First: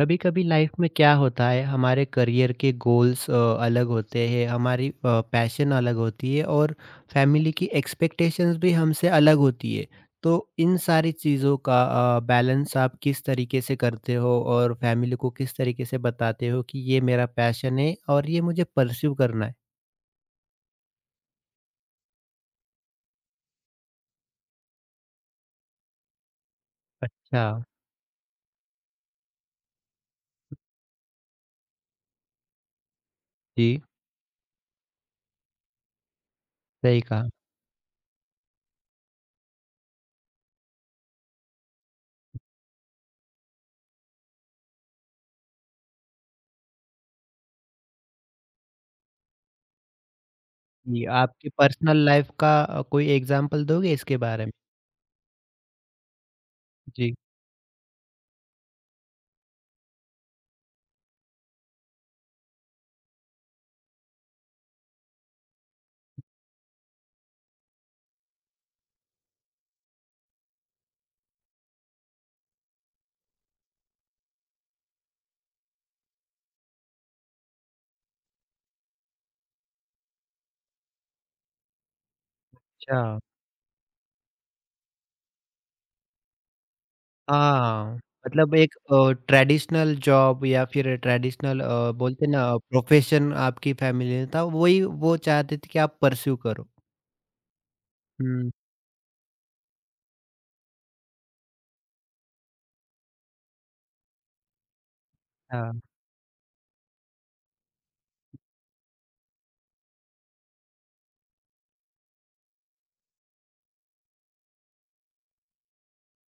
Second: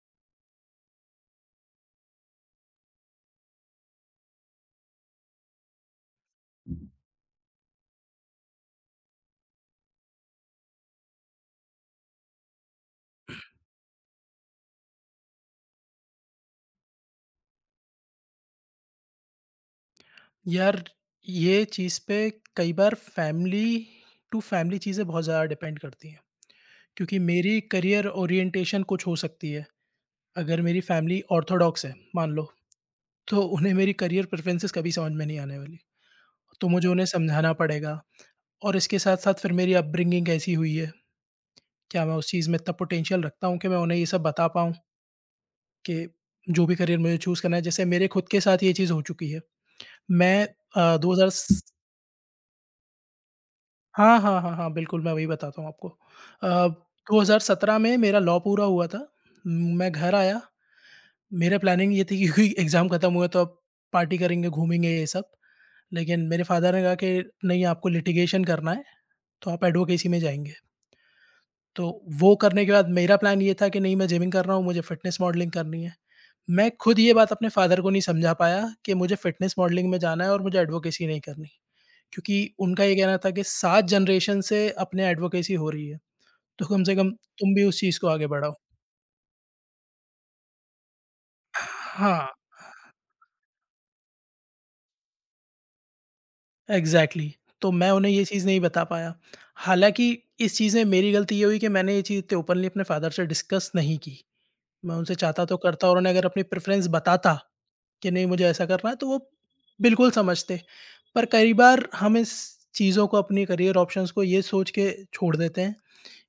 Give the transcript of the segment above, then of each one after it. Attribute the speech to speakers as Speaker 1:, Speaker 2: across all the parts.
Speaker 1: कभी कभी लाइफ में क्या होता है, हमारे करियर के गोल्स अलग होते हैं, हमारी पैशन अलग होती है और फैमिली की एक्सपेक्टेशंस भी हमसे अलग होती है। तो इन सारी चीज़ों का बैलेंस आप किस तरीके से करते हो और फैमिली को किस तरीके से बताते हो कि ये मेरा पैशन है और ये मुझे परस्यू करना है।
Speaker 2: यार, ये चीज़ पे कई बार फैमिली टू फैमिली चीज़ें बहुत ज़्यादा डिपेंड करती हैं, क्योंकि
Speaker 1: अच्छा।
Speaker 2: मेरी करियर ओरिएंटेशन कुछ हो सकती है। अगर मेरी फैमिली ऑर्थोडॉक्स है, मान लो, तो उन्हें
Speaker 1: जी।
Speaker 2: मेरी करियर प्रेफ़रेंसेस कभी समझ में नहीं आने वाली। तो मुझे
Speaker 1: सही
Speaker 2: उन्हें
Speaker 1: कहा।
Speaker 2: समझाना पड़ेगा और इसके साथ-साथ फिर मेरी अपब्रिंगिंग कैसी हुई है, क्या मैं उस चीज़ में इतना पोटेंशियल रखता हूँ कि मैं उन्हें ये सब बता पाऊँ कि जो भी करियर मुझे चूज़ करना है। जैसे मेरे खुद के साथ ये चीज़ हो चुकी है। मैं अ,
Speaker 1: जी,
Speaker 2: दो हज़ार
Speaker 1: आपकी
Speaker 2: स
Speaker 1: पर्सनल लाइफ का कोई एग्जांपल दोगे इसके
Speaker 2: हाँ, हाँ,
Speaker 1: बारे में।
Speaker 2: हाँ, हाँ, बिल्कुल, मैं वही बताता हूँ आपको। अ,
Speaker 1: जी।
Speaker 2: 2017 में मेरा लॉ पूरा हुआ था। मैं घर आया, मेरा प्लानिंग ये थी कि क्योंकि एग्ज़ाम खत्म हुआ तो अब पार्टी करेंगे, घूमेंगे ये सब। लेकिन मेरे फादर ने कहा कि नहीं आपको लिटिगेशन करना है, तो आप एडवोकेसी में जाएँगे। तो वो करने के बाद मेरा प्लान ये था कि नहीं मैं जिमिंग कर रहा हूँ, मुझे फिटनेस मॉडलिंग करनी है। मैं खुद ये बात अपने फादर को नहीं समझा पाया कि मुझे फिटनेस मॉडलिंग में जाना है और मुझे एडवोकेसी नहीं करनी। क्योंकि उनका ये कहना
Speaker 1: अच्छा।
Speaker 2: था कि 7 जनरेशन से अपने एडवोकेसी हो रही है, तो कम से कम तुम भी उस
Speaker 1: हाँ,
Speaker 2: चीज़ को आगे बढ़ाओ।
Speaker 1: मतलब एक ट्रेडिशनल जॉब या फिर ट्रेडिशनल बोलते
Speaker 2: हाँ,
Speaker 1: हैं ना प्रोफेशन आपकी फैमिली ने था, वही वो चाहते थे कि आप पर्स्यू करो।
Speaker 2: एग्ज़ैक्टली। तो मैं उन्हें ये चीज़
Speaker 1: हुँ,
Speaker 2: नहीं बता पाया। हालाँकि इस चीज़ में मेरी गलती ये हुई कि मैंने ये चीज़ इतने ओपनली अपने फादर से डिस्कस नहीं की। मैं उनसे चाहता तो
Speaker 1: हाँ,
Speaker 2: करता और उन्हें अगर अपनी प्रेफ़रेंस बताता कि नहीं मुझे ऐसा करना है तो वो बिल्कुल समझते। पर कई बार हम इस चीज़ों को अपनी करियर ऑप्शंस को ये सोच के छोड़ देते हैं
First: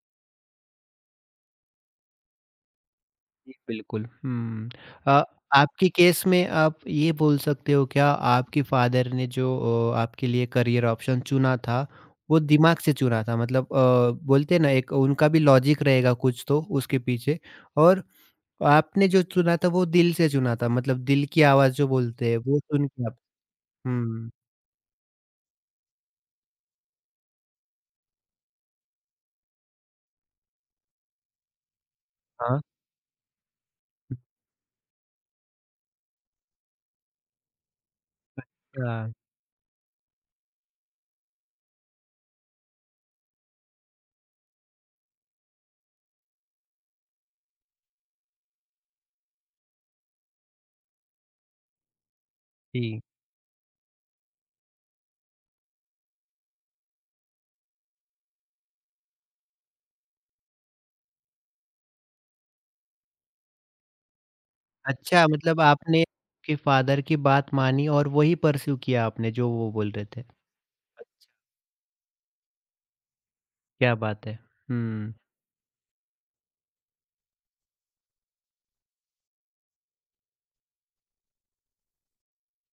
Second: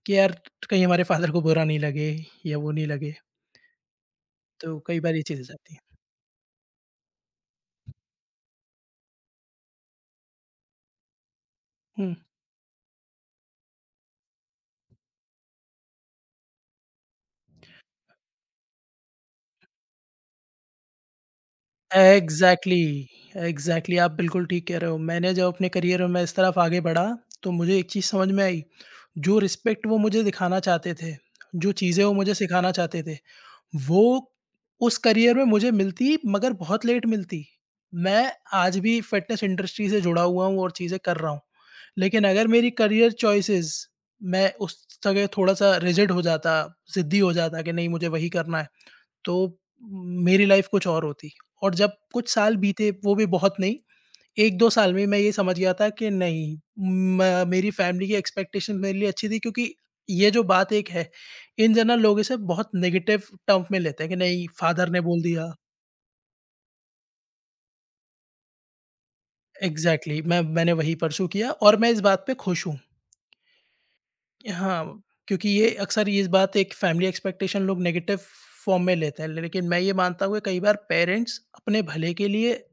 Speaker 2: कि यार कहीं हमारे फादर को बुरा नहीं लगे या वो नहीं लगे।
Speaker 1: जी बिल्कुल।
Speaker 2: तो कई बार ये
Speaker 1: अ,
Speaker 2: चीज़ें जाती हैं।
Speaker 1: आपकी केस में आप ये बोल सकते हो क्या आपके फादर ने जो आपके लिए करियर ऑप्शन चुना था,
Speaker 2: हुँ।
Speaker 1: वो दिमाग से चुना था? मतलब बोलते हैं ना एक उनका भी लॉजिक रहेगा कुछ तो उसके पीछे, और आपने जो चुना था वो दिल से चुना था, मतलब दिल की आवाज़ जो बोलते हैं वो सुन के
Speaker 2: एग्ज़ैक्टली,
Speaker 1: आप।
Speaker 2: एग्ज़ैक्टली आप
Speaker 1: हुँ,
Speaker 2: बिल्कुल ठीक कह रहे हो। मैंने जब अपने करियर में इस तरफ आगे बढ़ा, तो मुझे एक चीज़ समझ में आई, जो रिस्पेक्ट वो मुझे दिखाना चाहते थे, जो चीज़ें वो मुझे
Speaker 1: हाँ।
Speaker 2: सिखाना चाहते थे, वो उस करियर में मुझे मिलती मगर बहुत लेट मिलती। मैं आज भी
Speaker 1: अच्छा,
Speaker 2: फ़िटनेस इंडस्ट्री से जुड़ा हुआ हूँ और चीज़ें कर रहा हूँ। लेकिन अगर मेरी करियर चॉइसेस मैं उस जगह थोड़ा-सा रिजिड हो जाता, ज़िद्दी हो जाता कि नहीं मुझे वही करना है, तो मेरी लाइफ कुछ और होती। और जब कुछ साल बीते
Speaker 1: जी।
Speaker 2: वो भी बहुत नहीं, 1-2 साल में मैं ये समझ गया था कि नहीं म मेरी फैमिली की एक्सपेक्टेशन मेरे लिए अच्छी थी, क्योंकि ये जो बात एक है, इन जनरल लोग इसे बहुत नेगेटिव टर्म में लेते हैं कि नहीं फ़ादर ने बोल
Speaker 1: अच्छा,
Speaker 2: दिया।
Speaker 1: मतलब आपने आपके फादर की बात मानी और वही परस्यू किया आपने जो वो बोल रहे
Speaker 2: एग्ज़ैक्टली
Speaker 1: थे।
Speaker 2: मैंने वही परस्यू किया और मैं इस बात पे खुश हूँ।
Speaker 1: क्या बात है!
Speaker 2: हाँ,
Speaker 1: हुँ।
Speaker 2: क्योंकि ये अक्सर ये बात एक फैमिली एक्सपेक्टेशन लोग नेगेटिव फॉर्म में लेते हैं, लेकिन मैं ये मानता हूँ कि कई बार पेरेंट्स अपने भले के लिए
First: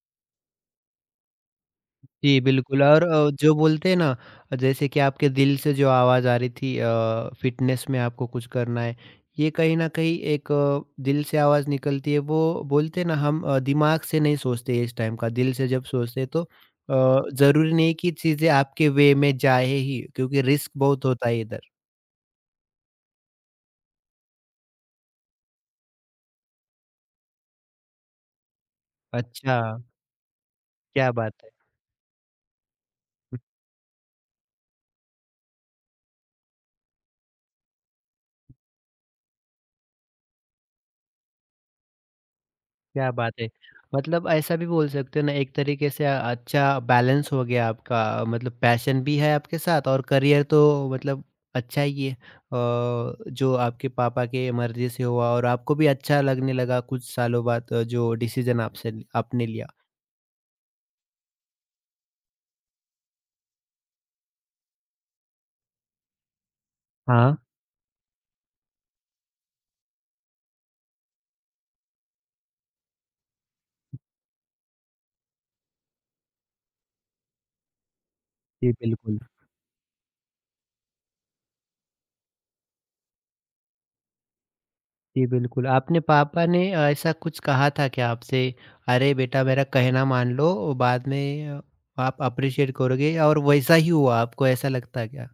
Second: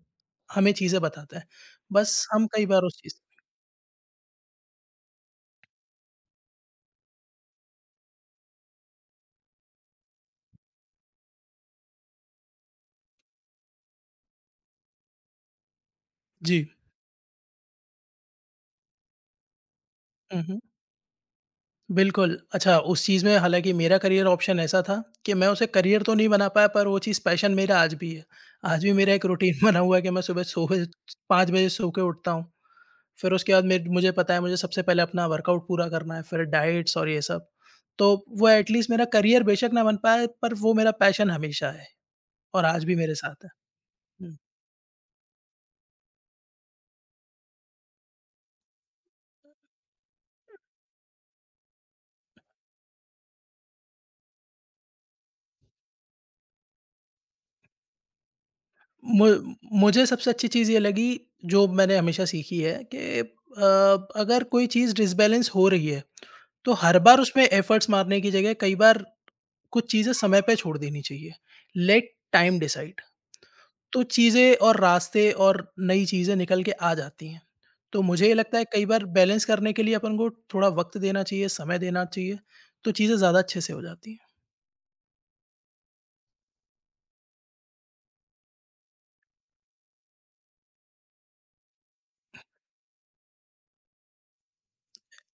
Speaker 2: हमें चीज़ें बताते हैं। बस
Speaker 1: जी,
Speaker 2: हम कई बार
Speaker 1: बिल्कुल।
Speaker 2: उस
Speaker 1: और
Speaker 2: चीज़।
Speaker 1: जो बोलते हैं ना जैसे कि आपके दिल से जो आवाज़ आ रही थी, फ़िटनेस में आपको कुछ करना है, ये कहीं न कहीं एक दिल से आवाज़ निकलती है वो। बोलते हैं ना हम दिमाग से नहीं सोचते इस टाइम का, दिल से जब सोचते हैं तो
Speaker 2: जी।
Speaker 1: ज़रूरी नहीं कि चीज़ें आपके वे में जाए ही, क्योंकि
Speaker 2: हुँ, हुँ।
Speaker 1: रिस्क बहुत होता है इधर।
Speaker 2: बिल्कुल, अच्छा उस चीज़ में हालाँकि मेरा करियर ऑप्शन ऐसा था कि मैं उसे करियर तो नहीं बना पाया पर वो चीज़ पैशन मेरा आज भी है। आज भी मेरा एक रूटीन
Speaker 1: अच्छा,
Speaker 2: बना हुआ है कि मैं सुबह सो बजे
Speaker 1: क्या बात
Speaker 2: 5
Speaker 1: है!
Speaker 2: बजे सो के उठता हूँ। फिर उसके बाद मेर मुझे पता है मुझे सबसे पहले अपना वर्कआउट पूरा करना है, फिर डाइट्स और ये सब। तो वो एटलीस्ट मेरा करियर बेशक ना बन पाए पर वो मेरा पैशन हमेशा है और आज भी
Speaker 1: क्या
Speaker 2: मेरे
Speaker 1: बात
Speaker 2: साथ
Speaker 1: है!
Speaker 2: है।
Speaker 1: मतलब
Speaker 2: हुँ।
Speaker 1: ऐसा भी बोल सकते हो ना एक तरीके से अच्छा बैलेंस हो गया आपका। मतलब पैशन भी है आपके साथ और करियर तो मतलब अच्छा ही है। जो आपके पापा के मर्ज़ी से हुआ और आपको भी अच्छा लगने लगा कुछ सालों बाद, जो डिसीज़न आपसे
Speaker 2: मु
Speaker 1: आपने लिया।
Speaker 2: मुझे सबसे अच्छी चीज़ ये लगी जो मैंने हमेशा सीखी है कि अगर कोई चीज़ डिसबैलेंस हो रही है तो हर बार
Speaker 1: हाँ,
Speaker 2: उसमें एफर्ट्स मारने की जगह कई बार कुछ चीज़ें समय पे छोड़ देनी चाहिए। लेट टाइम डिसाइड, तो चीज़ें और रास्ते और नई चीज़ें निकल के आ जाती हैं। तो मुझे ये लगता है
Speaker 1: जी
Speaker 2: कई बार
Speaker 1: बिल्कुल।
Speaker 2: बैलेंस करने के लिए अपन को थोड़ा वक़्त देना चाहिए, समय देना चाहिए, तो चीज़ें ज़्यादा अच्छे से हो जाती हैं।
Speaker 1: जी बिल्कुल, आपने पापा ने ऐसा कुछ कहा था क्या आपसे? अरे बेटा मेरा कहना मान लो, बाद में आप अप्रिशिएट करोगे, और वैसा ही हुआ आपको ऐसा लगता है क्या?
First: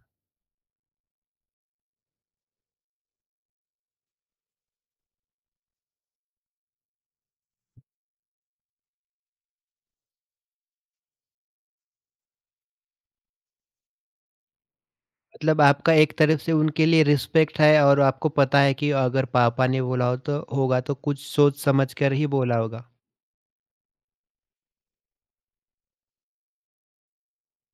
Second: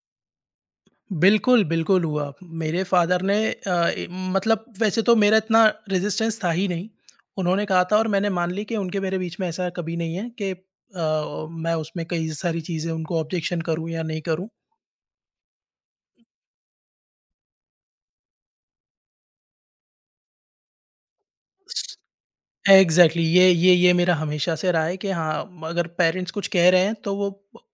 Speaker 2: बिल्कुल, बिल्कुल हुआ। मेरे फ़ादर ने अ, ए मतलब वैसे तो मेरा इतना रेज़िस्टेंस था ही नहीं। उन्होंने कहा था और मैंने मान ली कि उनके मेरे बीच में ऐसा कभी नहीं है कि मैं उसमें कई सारी चीज़ें उनको ऑब्जेक्शन करूँ या नहीं करूँ।
Speaker 1: मतलब आपका एक तरफ से उनके लिए रिस्पेक्ट है और आपको पता है कि अगर पापा ने बोला हो तो होगा तो कुछ सोच समझ कर ही बोला होगा।
Speaker 2: एग्ज़ैक्टली ये मेरा हमेशा से रहा है कि हाँ, अगर पेरेंट्स कुछ कह रहे हैं तो वो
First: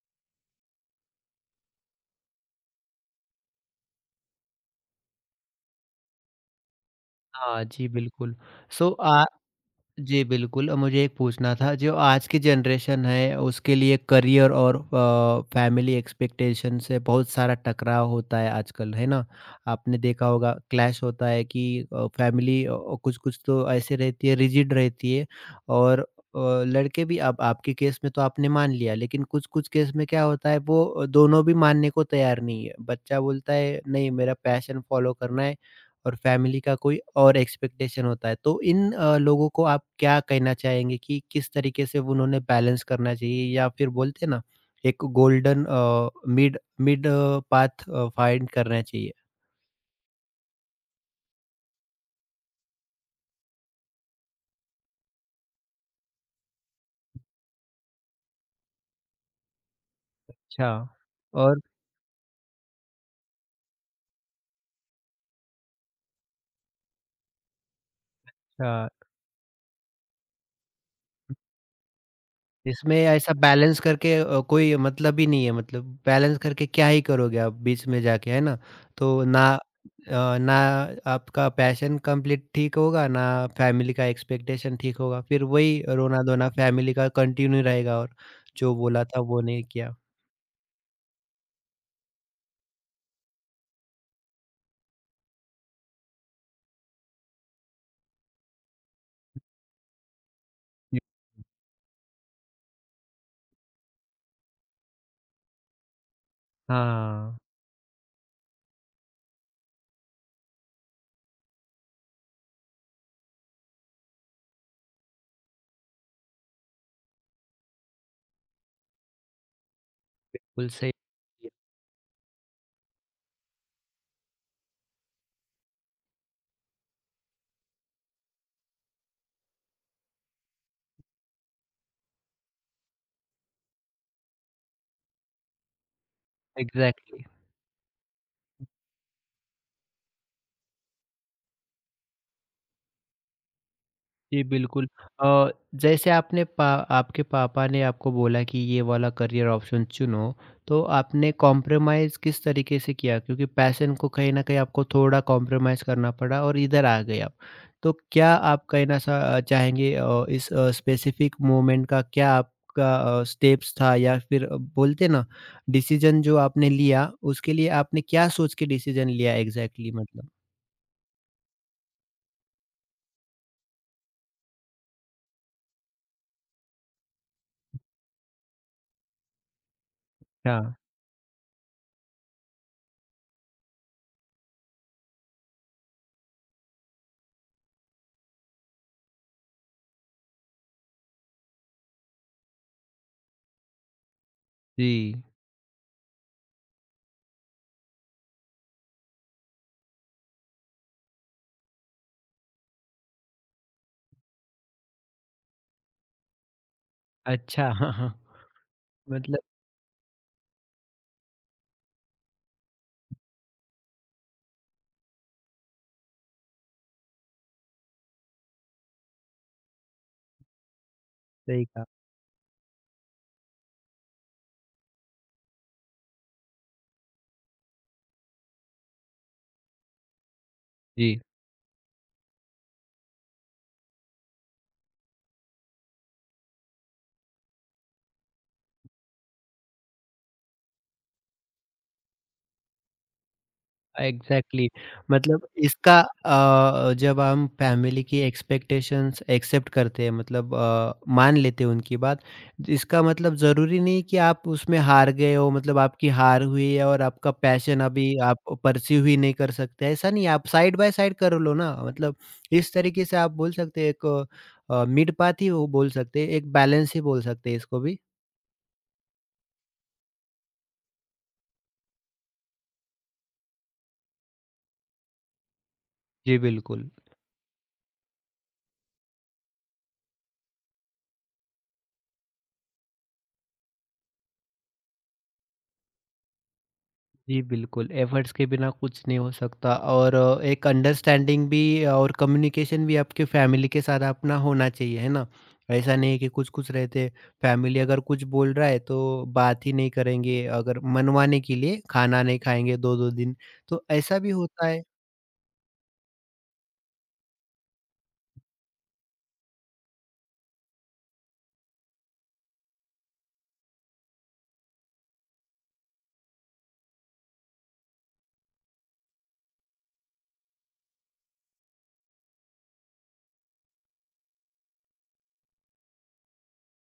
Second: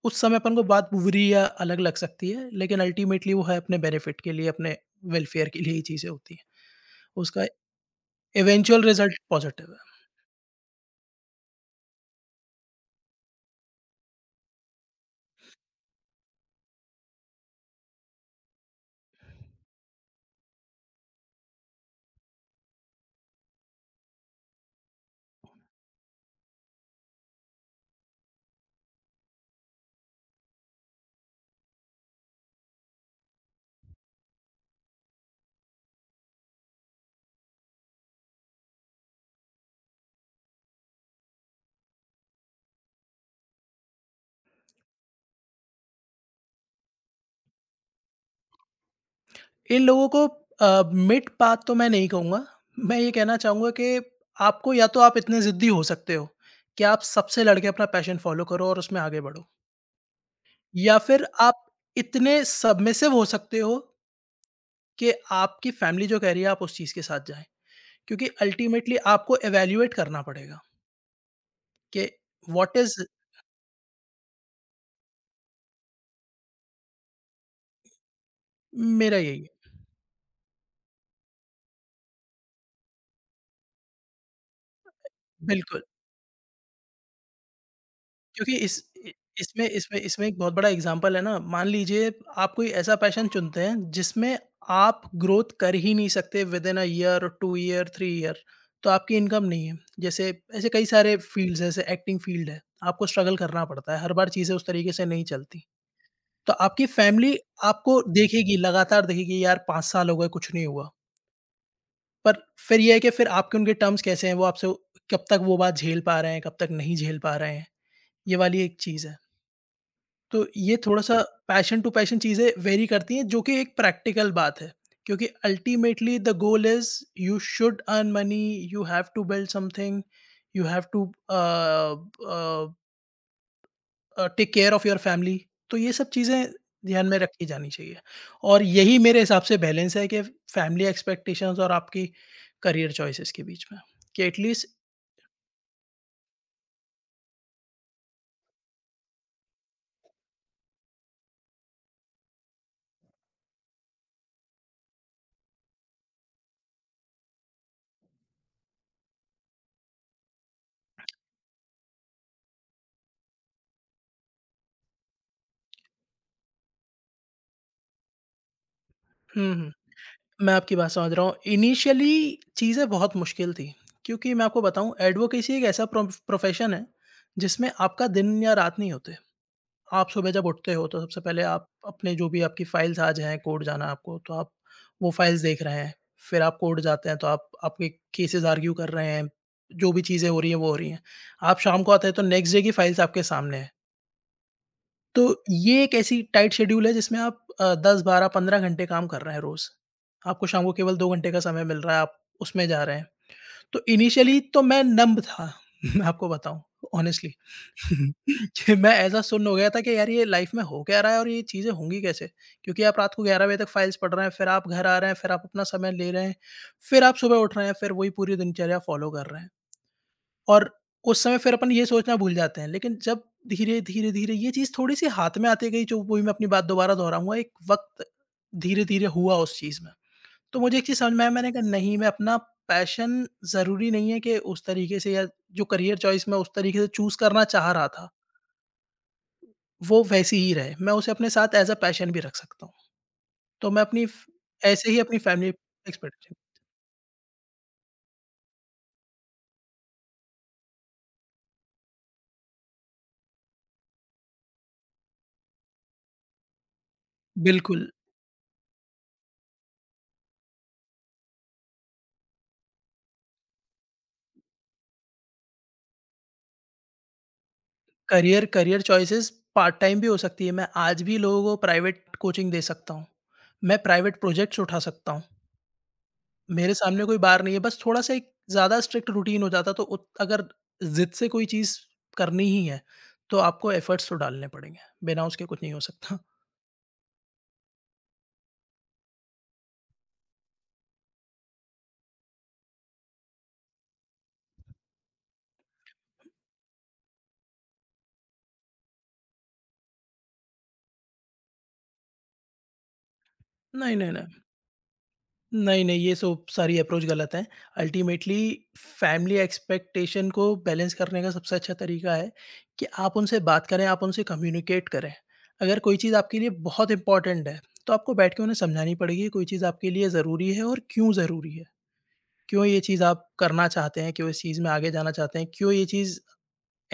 Speaker 2: उस समय अपन को बात बुरी या अलग लग सकती है, लेकिन अल्टीमेटली वो है अपने बेनिफिट के लिए, अपने वेलफेयर के लिए ही चीज़ें होती हैं। उसका
Speaker 1: हाँ जी, बिल्कुल।
Speaker 2: इवेंचुअल
Speaker 1: सो
Speaker 2: रिज़ल्ट
Speaker 1: आ।
Speaker 2: पॉज़िटिव
Speaker 1: जी, बिल्कुल। मुझे एक पूछना था, जो आज की जनरेशन है उसके लिए करियर और फैमिली एक्सपेक्टेशन से बहुत सारा टकराव होता है आजकल, है ना? आपने देखा होगा क्लैश होता है कि अ, फैमिली अ, कुछ-कुछ तो ऐसे रहती है, रिजिड रहती है, और अ, लड़के भी अब आपके केस में तो आपने मान लिया, लेकिन कुछ-कुछ केस में क्या होता है वो दोनों भी मानने को तैयार नहीं है। बच्चा बोलता है नहीं मेरा पैशन फॉलो करना है और फैमिली का कोई और एक्सपेक्टेशन होता है। तो इन लोगों को आप क्या कहना चाहेंगे कि किस तरीके से उन्होंने बैलेंस करना चाहिए, या फिर बोलते हैं ना एक golden mid mid path find करना चाहिए।
Speaker 2: है। इन लोगों को मिड पाथ तो मैं नहीं कहूँगा, मैं ये कहना चाहूँगा कि आपको या तो आप इतने ज़िद्दी हो सकते हो कि आप सबसे लड़ के अपना पैशन फ़ॉलो करो और उसमें आगे बढ़ो
Speaker 1: अच्छा
Speaker 2: या फिर
Speaker 1: और
Speaker 2: आप इतने सबमिसिव हो सकते हो कि आपकी फैमिली जो कह रही है आप उस चीज़ के साथ जाएँ। क्योंकि अल्टीमेटली
Speaker 1: अच्छा।
Speaker 2: आपको इवैल्यूएट करना पड़ेगा कि व्हाट इज़
Speaker 1: इसमें ऐसा बैलेंस करके कोई मतलब ही नहीं है, मतलब बैलेंस करके क्या ही करोगे आप बीच में जाके, है ना?
Speaker 2: मेरा
Speaker 1: तो
Speaker 2: यही
Speaker 1: ना
Speaker 2: है।
Speaker 1: अ, ना आपका पैशन कंप्लीट ठीक होगा, ना फैमिली का एक्सपेक्टेशन ठीक होगा, फिर वही
Speaker 2: बिल्कुल,
Speaker 1: रोना-धोना फैमिली का कंटिन्यू रहेगा और
Speaker 2: क्योंकि
Speaker 1: जो
Speaker 2: इस
Speaker 1: बोला
Speaker 2: इ
Speaker 1: था वो नहीं
Speaker 2: इसमें
Speaker 1: किया।
Speaker 2: इसमें इसमें एक बहुत बड़ा एग्ज़ाम्पल है ना, मान लीजिए आप कोई ऐसा पैशन चुनते हैं जिसमें आप ग्रोथ कर ही नहीं सकते within a year, 2 year, 3 year तो आपकी इनकम नहीं है। जैसे ऐसे कई
Speaker 1: जी।
Speaker 2: सारे फ़ील्ड्स हैं, जैसे एक्टिंग फ़ील्ड है, आपको स्ट्रगल करना पड़ता है, हर बार चीज़ें उस तरीके से नहीं चलती। तो आपकी फैमिली
Speaker 1: हाँ,
Speaker 2: आपको देखेगी, लगातार देखेगी, यार 5 साल हो गए, कुछ नहीं हुआ। पर फिर ये है कि फिर आपके उनके टर्म्स कैसे हैं, वो आपसे कब तक वो बात झेल पा रहे हैं, कब तक नहीं झेल पा रहे हैं, ये वाली एक चीज़ है। तो
Speaker 1: बिल्कुल
Speaker 2: ये
Speaker 1: सही।
Speaker 2: थोड़ा-सा पैशन टू पैशन चीज़ें वेरी करती हैं, जो कि एक प्रैक्टिकल बात है। क्योंकि ultimately the goal is you should earn money, you have to build something, you have to a a, take care of your family, तो ये सब चीज़ें ध्यान में
Speaker 1: एग्ज़ैक्टली।
Speaker 2: रखी जानी चाहिए और यही मेरे हिसाब से बैलेंस है कि फैमिली एक्सपेक्टेशंस और आपकी करियर चॉइसेस के बीच में कि
Speaker 1: जी,
Speaker 2: एटलीस्ट
Speaker 1: बिल्कुल। अ, जैसे आपने पा आपके पापा ने आपको बोला कि ये वाला करियर ऑप्शन चुनो, तो आपने कॉम्प्रोमाइज़ किस तरीके से किया? क्योंकि पैशन को कहीं न कहीं आपको थोड़ा कॉम्प्रोमाइज़ करना पड़ा और इधर आ गए आप। तो क्या आप कहना सा चाहेंगे इस स्पेसिफ़िक मोमेंट का क्या आपका स्टेप्स था, या फिर बोलते ना डिसीज़न जो आपने लिया, उसके लिए आपने क्या सोच के डिसीज़न लिया
Speaker 2: हुँ, हुँ,
Speaker 1: एग्ज़ैक्टली मतलब?
Speaker 2: मैं आपकी बात समझ रहा हूँ। इनिशियली चीज़ें बहुत मुश्किल थी क्योंकि मैं आपको बताऊँ एडवोकेसी एक ऐसा प्रो प्रोफ़ेशन है जिसमें आपका दिन या रात नहीं होते। आप सुबह जब
Speaker 1: अच्छा,
Speaker 2: उठते हो तो सबसे पहले आप अपने जो भी आपकी फाइल्स आज हैं कोड जाना है आपको तो आप वो फाइल्स देख रहे हैं, फिर आप कोर्ट जाते हैं तो आप आपके केसेस आर्ग्यू कर रहे हैं, जो भी चीज़ें हो रही हैं वो हो रही हैं, आप शाम को आते हैं तो नेक्स्ट डे की फाइल्स आपके सामने हैं।
Speaker 1: जी।
Speaker 2: तो ये एक ऐसी टाइट शेड्यूल है जिसमें आप 10 12 15 घंटे काम कर रहे हैं रोज़, आपको शाम को केवल 2 घंटे का समय मिल रहा है आप उसमें जा रहे हैं, तो इनिशियली तो मैं नंब था, मैं आपको बताऊँ हॉनेस्टली,
Speaker 1: अच्छा।
Speaker 2: कि मैं ऐसा
Speaker 1: मतलब
Speaker 2: सुन्न हो गया था कि यार ये लाइफ़ में हो क्या रहा है और ये चीज़ें होंगी कैसे? क्योंकि आप रात को 11 बजे तक फाइल्स पढ़ रहे हैं, फिर आप घर आ रहे हैं, फिर आप अपना समय ले रहे हैं, फिर आप सुबह उठ रहे हैं, फिर वही पूरी दिनचर्या फ़ॉलो कर रहे हैं और उस समय फिर
Speaker 1: सही
Speaker 2: अपन ये
Speaker 1: कहा।
Speaker 2: सोचना भूल जाते हैं। लेकिन जब धीरे, धीरे, धीरे ये चीज़ थोड़ी-सी हाथ में आती गई जो वही मैं अपनी बात दोबारा दोहराऊँगा, एक वक़्त धीरे-धीरे हुआ उस चीज़ में। तो मुझे एक चीज़ समझ
Speaker 1: जी,
Speaker 2: में आया, मैंने कहा नहीं मैं अपना पैशन ज़रूरी नहीं है कि उस तरीके से या जो करियर चॉइस मैं उस तरीके से चूज़ करना चाह रहा था, वो वैसी ही रहे। मैं उसे अपने साथ एज़ अ पैशन भी रख सकता हूँ। तो मैं अपनी फ
Speaker 1: एग्ज़ैक्टली।
Speaker 2: ऐसे ही अपनी
Speaker 1: मतलब
Speaker 2: फैमिली
Speaker 1: इसका
Speaker 2: एक्सपेक्टेशन।
Speaker 1: जब हम फैमिली की एक्सपेक्टेशंस एक्सेप्ट करते हैं, मतलब मान लेते हैं उनकी बात, इसका मतलब ज़रूरी नहीं कि आप उसमें हार गए हो, मतलब आपकी हार हुई है और आपका पैशन
Speaker 2: बिल्कुल,
Speaker 1: अभी आप परस्यू ही नहीं कर सकते, ऐसा नहीं है, आप साइड बाय साइड कर लो ना मतलब। इस तरीके से आप बोल सकते हैं एक मिड पाथ ही वो बोल सकते हैं, एक बैलेंस ही बोल सकते हैं इसको भी।
Speaker 2: Career career choices part time भी हो सकती है। मैं आज भी लोगों को प्राइवेट कोचिंग दे सकता हूँ। मैं प्राइवेट प्रोजेक्ट्स उठा सकता हूँ।
Speaker 1: जी,
Speaker 2: मेरे
Speaker 1: बिल्कुल।
Speaker 2: सामने कोई बार नहीं है, बस थोड़ा-सा एक ज़्यादा स्ट्रिक्ट रूटीन हो जाता तो उत अगर ज़िद से कोई चीज़ करनी ही है, तो आपको एफर्ट्स तो डालने पड़ेंगे, बिना उसके कुछ नहीं हो सकता।
Speaker 1: जी, बिल्कुल, एफ़र्ट्स के बिना कुछ नहीं हो सकता, और एक अंडरस्टैंडिंग भी और कम्युनिकेशन भी आपके फैमिली के साथ अपना होना चाहिए, है ना? ऐसा नहीं है कि कुछ-कुछ रहते, फैमिली अगर कुछ बोल रहा है तो बात ही नहीं करेंगे, अगर मनवाने के लिए खाना नहीं खाएँगे 2-2 दिन, तो
Speaker 2: नहीं, नहीं,
Speaker 1: ऐसा भी
Speaker 2: नहीं।
Speaker 1: होता है?
Speaker 2: नहीं, नहीं, ये सब सारी अप्रोच गलत है। अल्टीमेटली फैमिली एक्सपेक्टेशन को बैलेंस करने का सबसे अच्छा तरीका है कि आप उनसे बात करें, आप उनसे कम्युनिकेट करें। अगर कोई चीज़ आपके लिए बहुत इम्पोर्टेंट है, तो आपको बैठ के उन्हें समझानी पड़ेगी, कोई चीज़ आपके लिए ज़रूरी है और क्यों ज़रूरी है। क्यों ये चीज़ आप करना चाहते हैं, क्यों इस चीज़ में आगे जाना चाहते हैं, क्यों ये चीज़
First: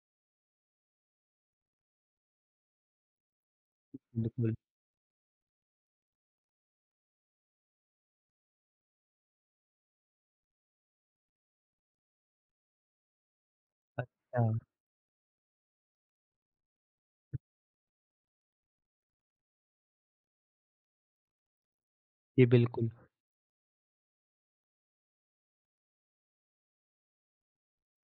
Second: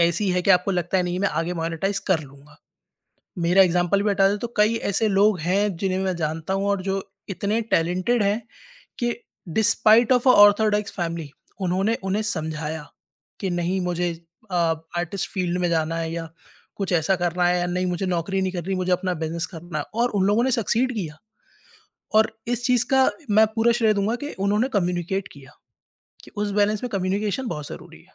Speaker 2: ऐसी है कि आपको लगता है नहीं मैं आगे मोनेटाइज़ कर लूँगा? मेरा एग्ज़ाम्पल भी हटा दें तो
Speaker 1: बिल्कुल,
Speaker 2: कई ऐसे लोग हैं जिन्हें मैं जानता हूँ और जो इतने टैलेंटेड हैं कि despite of a orthodox family उन्होंने उन्हें समझाया कि नहीं मुझे
Speaker 1: अच्छा,
Speaker 2: अ, आर्टिस्ट फ़ील्ड में जाना है या कुछ ऐसा करना है या नहीं मुझे नौकरी नहीं करनी, मुझे अपना बिज़नेस करना है और उन लोगों ने सक्सीड किया और
Speaker 1: जी
Speaker 2: इस चीज़
Speaker 1: बिल्कुल।
Speaker 2: का मैं पूरा श्रेय दूँगा कि उन्होंने कम्युनिकेट किया। कि उस बैलेंस में कम्युनिकेशन बहुत ज़रूरी है,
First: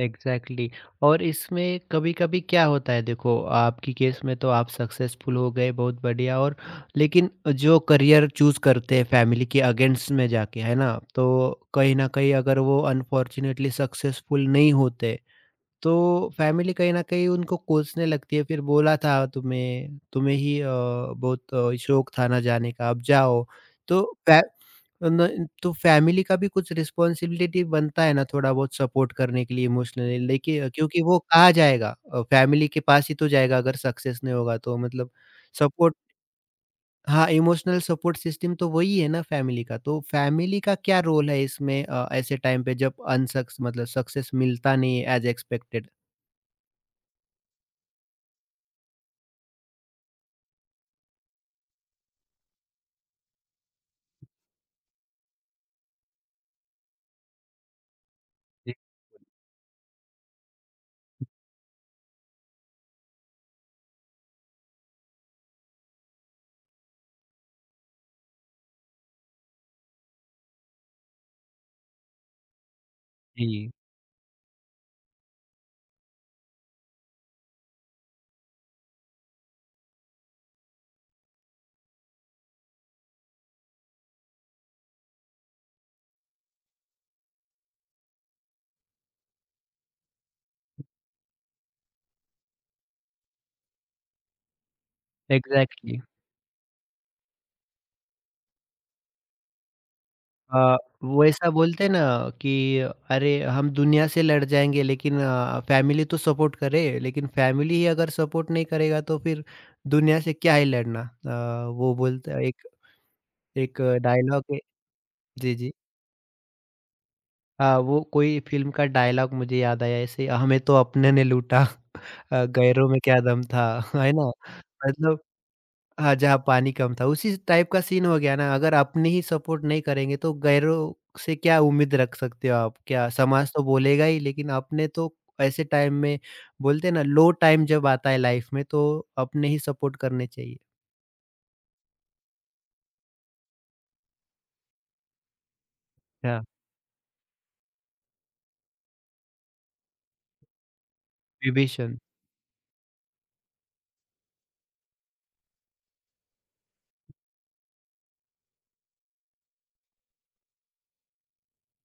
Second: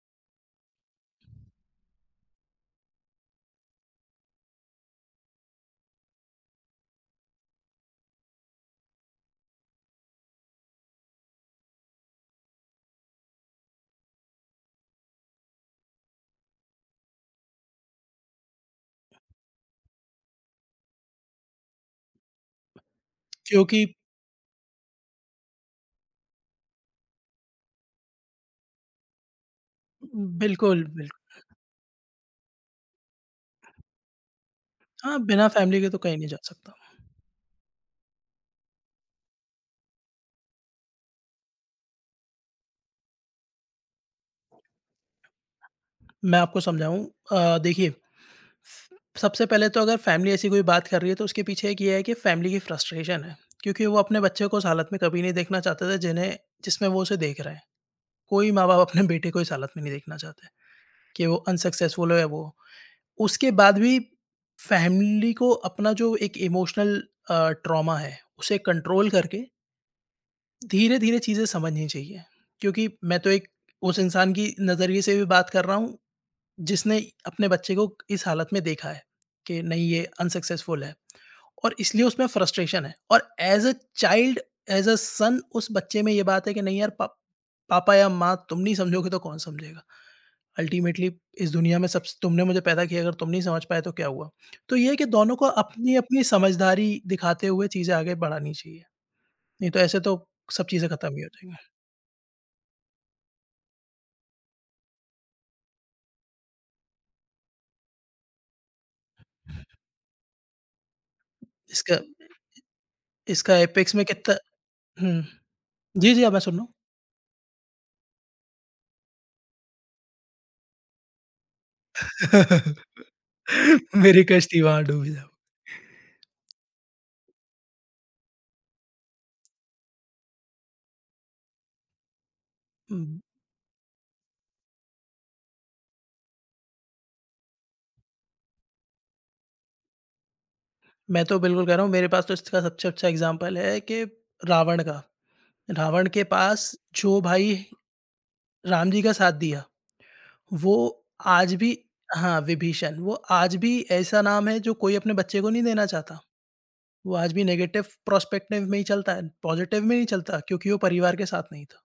Speaker 1: एग्जैक्टली exactly। और इसमें कभी-कभी क्या होता है देखो आपकी केस में तो आप सक्सेसफुल हो गए, बहुत बढ़िया। और लेकिन जो करियर चूज करते हैं फैमिली के अगेंस्ट में जाके, है ना, तो कहीं ना कहीं अगर वो अनफॉर्चुनेटली सक्सेसफुल नहीं होते तो फैमिली कहीं न कहीं उनको कोसने लगती है, फिर बोला था तुम्हें, तुम्हें ही बहुत शौक था ना जाने का, अब जाओ।
Speaker 2: क्योंकि
Speaker 1: तो फै न तो फैमिली का भी कुछ रिस्पॉन्सिबिलिटी बनता है ना, थोड़ा बहुत सपोर्ट करने के लिए इमोशनली, लेकिन
Speaker 2: बिल्कुल,
Speaker 1: क्योंकि
Speaker 2: बिल्कुल।
Speaker 1: वो कहाँ जाएगा? फैमिली के पास ही तो जाएगा अगर सक्सेस नहीं होगा तो मतलब
Speaker 2: हाँ, बिना फ़ैमिली के
Speaker 1: सपोर्ट।
Speaker 2: तो कहीं नहीं जा सकता।
Speaker 1: हाँ, इमोशनल सपोर्ट सिस्टम तो वही है ना फैमिली का, तो फैमिली का क्या रोल है इसमें ऐसे टाइम पे जब अनसक्स मतलब सक्सेस मिलता नहीं है एज़ एक्सपेक्टेड?
Speaker 2: मैं आपको समझाऊँ देखिए, सबसे पहले तो अगर फ़ैमिली ऐसी कोई बात कर रही है तो उसके पीछे एक ये है कि फ़ैमिली की फ्रस्ट्रेशन है, क्योंकि वो अपने बच्चे को उस हालत में कभी नहीं देखना चाहते थे जिन्हें जिसमें वो उसे देख रहे हैं। कोई माँ-बाप अपने बेटे को इस हालत में नहीं देखना चाहते कि वो अनसक्सेसफुल हो या वो हो। उसके बाद भी फ़ैमिली को अपना जो एक इमोशनल ट्रॉमा है, उसे कंट्रोल करके धीरे-धीरे चीज़ें समझनी चाहिए, क्योंकि मैं तो एक
Speaker 1: जी,
Speaker 2: उस इंसान की नज़रिए से भी बात कर रहा हूँ, जिसने अपने बच्चे को इस हालत में देखा है कि नहीं ये अनसक्सेसफुल है और इसलिए उसमें फ्रस्ट्रेशन है और as a child, as a son उस बच्चे में ये बात है कि नहीं यार पा पापा या माँ तुम नहीं समझोगे तो कौन समझेगा? अल्टीमेटली इस दुनिया में सबस तुमने मुझे पैदा किया अगर तुम नहीं समझ पाए तो क्या हुआ? तो ये है कि दोनों को
Speaker 1: एग्ज़ैक्टली।
Speaker 2: अपनी-अपनी समझदारी दिखाते हुए चीज़ें आगे बढ़ानी चाहिए, नहीं तो ऐसे तो सब
Speaker 1: अ,
Speaker 2: चीज़ें खत्म ही
Speaker 1: वो
Speaker 2: हो
Speaker 1: ऐसा
Speaker 2: जाएँगी।
Speaker 1: बोलते हैं ना कि अरे हम दुनिया से लड़ जाएँगे, लेकिन फैमिली तो सपोर्ट करे, लेकिन फैमिली ही अगर सपोर्ट नहीं करेगा तो फिर दुनिया से क्या ही लड़ना। वो
Speaker 2: इसका
Speaker 1: बोलता है एक
Speaker 2: इसका
Speaker 1: एक
Speaker 2: एपेक्स में कितना
Speaker 1: डायलॉग है।
Speaker 2: हुँ।
Speaker 1: जी, जी।
Speaker 2: जी, जी, हाँ, मैं सुन रहा
Speaker 1: हाँ, वो कोई फ़िल्म का डायलॉग मुझे याद आया ऐसे, हमें तो अपने ने लूटा,
Speaker 2: हूँ।
Speaker 1: गैरों में क्या दम था, है
Speaker 2: मेरी
Speaker 1: ना?
Speaker 2: कश्ती वहाँ डूबी
Speaker 1: मतलब
Speaker 2: साहब।
Speaker 1: हाँ, जहाँ पानी कम था, उसी टाइप का सीन हो गया ना, अगर अपने ही सपोर्ट नहीं करेंगे तो गैरों से क्या उम्मीद रख सकते हो आप? क्या
Speaker 2: हुँ,
Speaker 1: समाज तो बोलेगा ही, लेकिन अपने तो। ऐसे टाइम में बोलते हैं ना लो टाइम जब आता है लाइफ में तो अपने ही सपोर्ट करने चाहिए।
Speaker 2: मैं तो बिल्कुल कह रहा हूँ मेरे पास तो इसका सबसे अच्छा एग्ज़ाम्पल है कि रावण का। रावण के
Speaker 1: क्या?
Speaker 2: पास जो भाई राम जी का साथ दिया, वो आज भी
Speaker 1: विभीषण,
Speaker 2: हाँ, विभीषण वो आज भी ऐसा नाम है जो कोई अपने बच्चे को नहीं देना चाहता। वो आज भी नेगेटिव प्रोस्पेक्टिव में ही चलता है, पॉज़िटिव में नहीं चलता क्योंकि वो परिवार के साथ नहीं था।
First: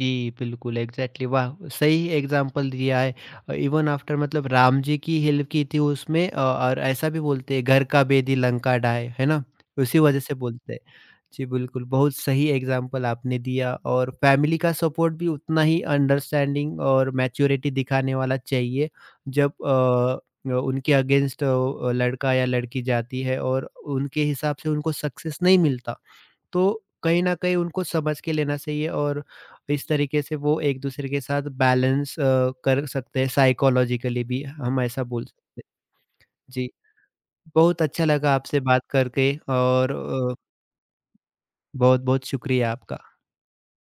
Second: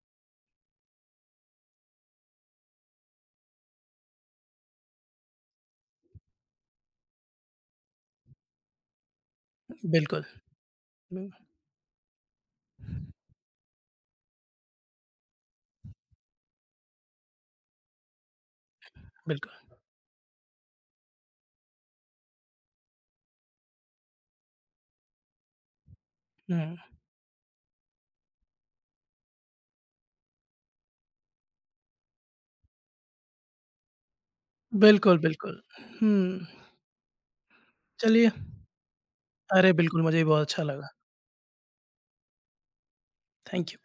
Speaker 1: जी बिल्कुल, एग्ज़ैक्टली, वाह! सही एग्ज़ाम्पल दिया है। इवन आफ्टर मतलब राम जी की हेल्प की थी उसमें, और ऐसा भी बोलते हैं घर का बेदी लंका ढाए, है ना? उसी वजह
Speaker 2: बिल्कुल,
Speaker 1: से बोलते हैं।
Speaker 2: हुँ,
Speaker 1: जी, बिल्कुल, बहुत सही एग्ज़ाम्पल आपने दिया, और फैमिली का सपोर्ट भी उतना ही अंडरस्टैंडिंग और मैच्योरिटी दिखाने वाला चाहिए, जब
Speaker 2: बिल्कुल।
Speaker 1: उनके अगेंस्ट लड़का या लड़की जाती है और उनके हिसाब से उनको सक्सेस नहीं मिलता, तो
Speaker 2: हुँ,
Speaker 1: कहीं न कहीं उनको समझ के लेना चाहिए, और इस तरीके से वो एक-दूसरे के साथ बैलेंस कर सकते हैं साइकोलॉजिकली भी, हम ऐसा
Speaker 2: बिल्कुल,
Speaker 1: बोल
Speaker 2: बिल्कुल।
Speaker 1: सकते हैं।
Speaker 2: हुँ।
Speaker 1: जी, बहुत अच्छा
Speaker 2: चलिए,
Speaker 1: लगा आपसे बात करके,
Speaker 2: अरे
Speaker 1: और
Speaker 2: बिल्कुल मुझे भी बहुत अच्छा लगा।
Speaker 1: बहुत-बहुत शुक्रिया आपका।
Speaker 2: Thank you.